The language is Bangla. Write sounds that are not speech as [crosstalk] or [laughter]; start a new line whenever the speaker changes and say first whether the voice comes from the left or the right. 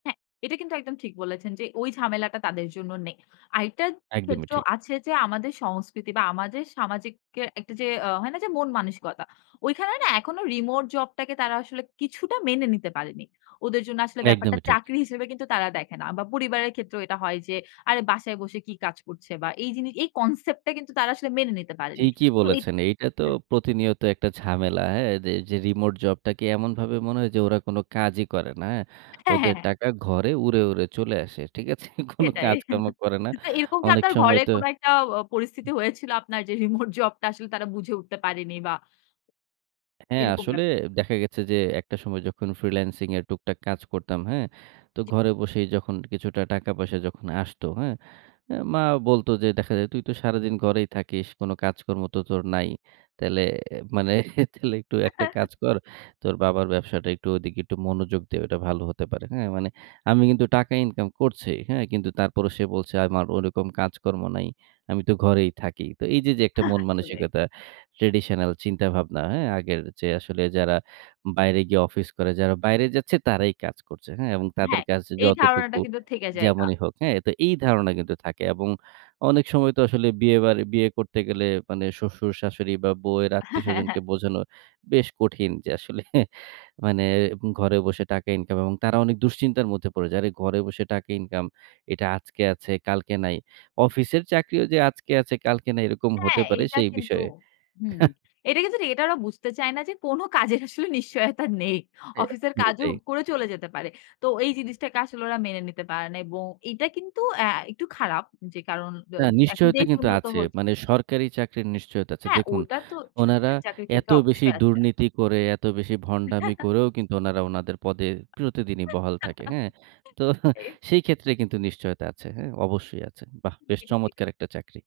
left: হ্যাঁ, এটা কিন্তু একদম ঠিক বলেছেন, যে, ওই ঝামেলাটা তাদের জন্য নেই। আরেকটা
right: একদমই
left: ক্ষেত্র
right: ঠিক।
left: আছে যে, আমাদের সংস্কৃতি বা আমাদের সামাজিককে একটা আ যে, হয় না যে, মন মানসিকতা। ওইখানে না এখনো রিমোট জব টাকে তারা আসলে কিছুটা মেনে নিতে পারেনি। ওদের জন্য আসলে ব্যাপারটা
right: একদমই ঠিক।
left: চাকরি হিসেবে কিন্তু তারা দেখে না। বা পরিবারের ক্ষেত্রেও এটা হয় যে, আরে বাসায় বসে কি কাজ করছে বা এই জিনিস এই concept টা কিন্তু তারা আসলে মেনে নিতে পারেনি।
right: ঠিকই
left: তো এই
right: বলেছেন। এইটা তো
left: হ্যাঁ।
right: প্রতিনিয়ত একটা ঝামেলা হ্যাঁ? যে, যে, রিমোট জবটাকে এমনভাবে মনে হয় যে, ওরা কোন কাজই করে না। হ্যাঁ?
left: হ্যাঁ, হ্যাঁ,
right: ওদের
left: হ্যাঁ।
right: টাকা ঘরে উড়ে, উড়ে চলে আসে। ঠিক আছে? কোন
left: সেটাই।
right: কাজকর্ম
left: [chuckles]
right: করে না।
left: তো এরকম কি
right: অনেক
left: আপনার
right: সময়
left: ঘরে
right: তো
left: কোনো একটা আ পরিস্থিতি হয়েছিল আপনার যে, রিমোট জবটা আসলে তারা বুঝে উঠতে পারেনি বা
right: হ্যাঁ,
left: এরকম ব্যা
right: আসলে দেখা গেছে যে, একটা সময় যখন ফ্রিল্যান্সিং এর টুকটাক কাজ করতাম, হ্যাঁ? তো
left: জি।
right: ঘরে বসেই যখন কিছুটা টাকা পয়সা যখন আসতো, হ্যাঁ, অ্যা মা বলত, যে, "দেখা যায় তুই তো সারাদিন ঘরেই থাকিস। কোন কাজকর্ম তো তোর নাই। তাইলে মানে তাইলে একটু একটা
left: [chuckles]
right: কাজ কর। তোর বাবার ব্যবসাটা একটু ওদিকে একটু মনোযোগ দে, ওইটা ভালো হতে পারে।" হ্যাঁ, মানে আমি কিন্তু টাকা ইনকাম করছি। হ্যাঁ, কিন্তু তারপরেও সে বলছে আমার ওরকম কাজকর্ম নাই। আমি তো ঘরেই থাকি। তো এই যে, একটা
left: হা,
right: মন
left: আসলে।
right: মানসিকতা। traditional চিন্তাভাবনা হ্যাঁ, আগের যে, আসলে যারা বাইরে গিয়ে অফিস করে, যারা বাইরে যাচ্ছে তারাই কাজ করছে, হ্যাঁ, এবং তাদের
left: হ্যাঁ,
right: কাছে
left: এই ধারণাটা
right: যতটুকু
left: কিন্তু থেকে জায়গা।
right: যেমনই হোক, হ্যাঁ, তো এই ধারণা কিন্তু থাকে। এবং অনেক সময় তো আসলে বিয়ে বার বিয়ে করতে গেলে মানে শ্বশুর-শ্বাশুড়ি বা বউয়ের
left: হ্যাঁ, হ্যাঁ,
right: আত্মীয়স্বজনকে
left: হ্যাঁ।
right: বোঝানো বেশ কঠিন যে, আসলে মানে ঘরে বসে টাকা ইনকাম এবং তারা অনেক দুশ্চিন্তার মধ্যে পড়ে যায়। আরে ঘরে বসে টাকা ইনকাম এটা আজকে আছে, কালকে নাই। অফিসের চাকরিও যে, আজকে আছে কালকে নাই এরকম হতে
left: হ্যাঁ,
right: পারে
left: এইটা
right: সেই
left: কিন্তু
right: বিষয়ে অ্যা
left: হুম,
right: হা।
left: এটা কিন্তু ঠিক এটা ওরা বুঝতে চায় না যে, কোন কাজের আসলে নিশ্চয়তা নেই।
right: এ
left: অফিসের কাজও
right: এটাই।
left: করে চলে যেতে পারে। তো এই জিনিসটাকে আসলে ওরা মেনে নিতে পারে না। এবং এটা কিন্তু অ্যাঁ একটু খারাপ যে, কারণ দ
right: না
left: এখন
right: নিশ্চয়তা
left: দেশ
right: কিন্তু
left: উন্নত
right: আছে।
left: হচ্ছে।
right: মানে সরকারি চাকরির নিশ্চয়তা আছে।
left: হ্যাঁ,
right: দেখুন,
left: ওটা তো
right: উনারা
left: সরকারি চাকরির
right: এত
left: ক্ষেত্রে
right: বেশি
left: অবশ্যই আছে।
right: দুর্নীতি করে এত বেশি ভন্ডামি
left: [chuckles]
right: করেও কিন্তু উনারা উনাদের পদে প্রতিদিনই বহাল থাকে। হ্যাঁ,
left: [chuckles]
right: তো
left: সেই।
right: সেই ক্ষেত্রে কিন্তু নিশ্চয়তা আছে। হ্যাঁ, অবশ্যই আছে। বাহ! বেশ
left: [unintelligible]
right: চমৎকার একটা চাকরি।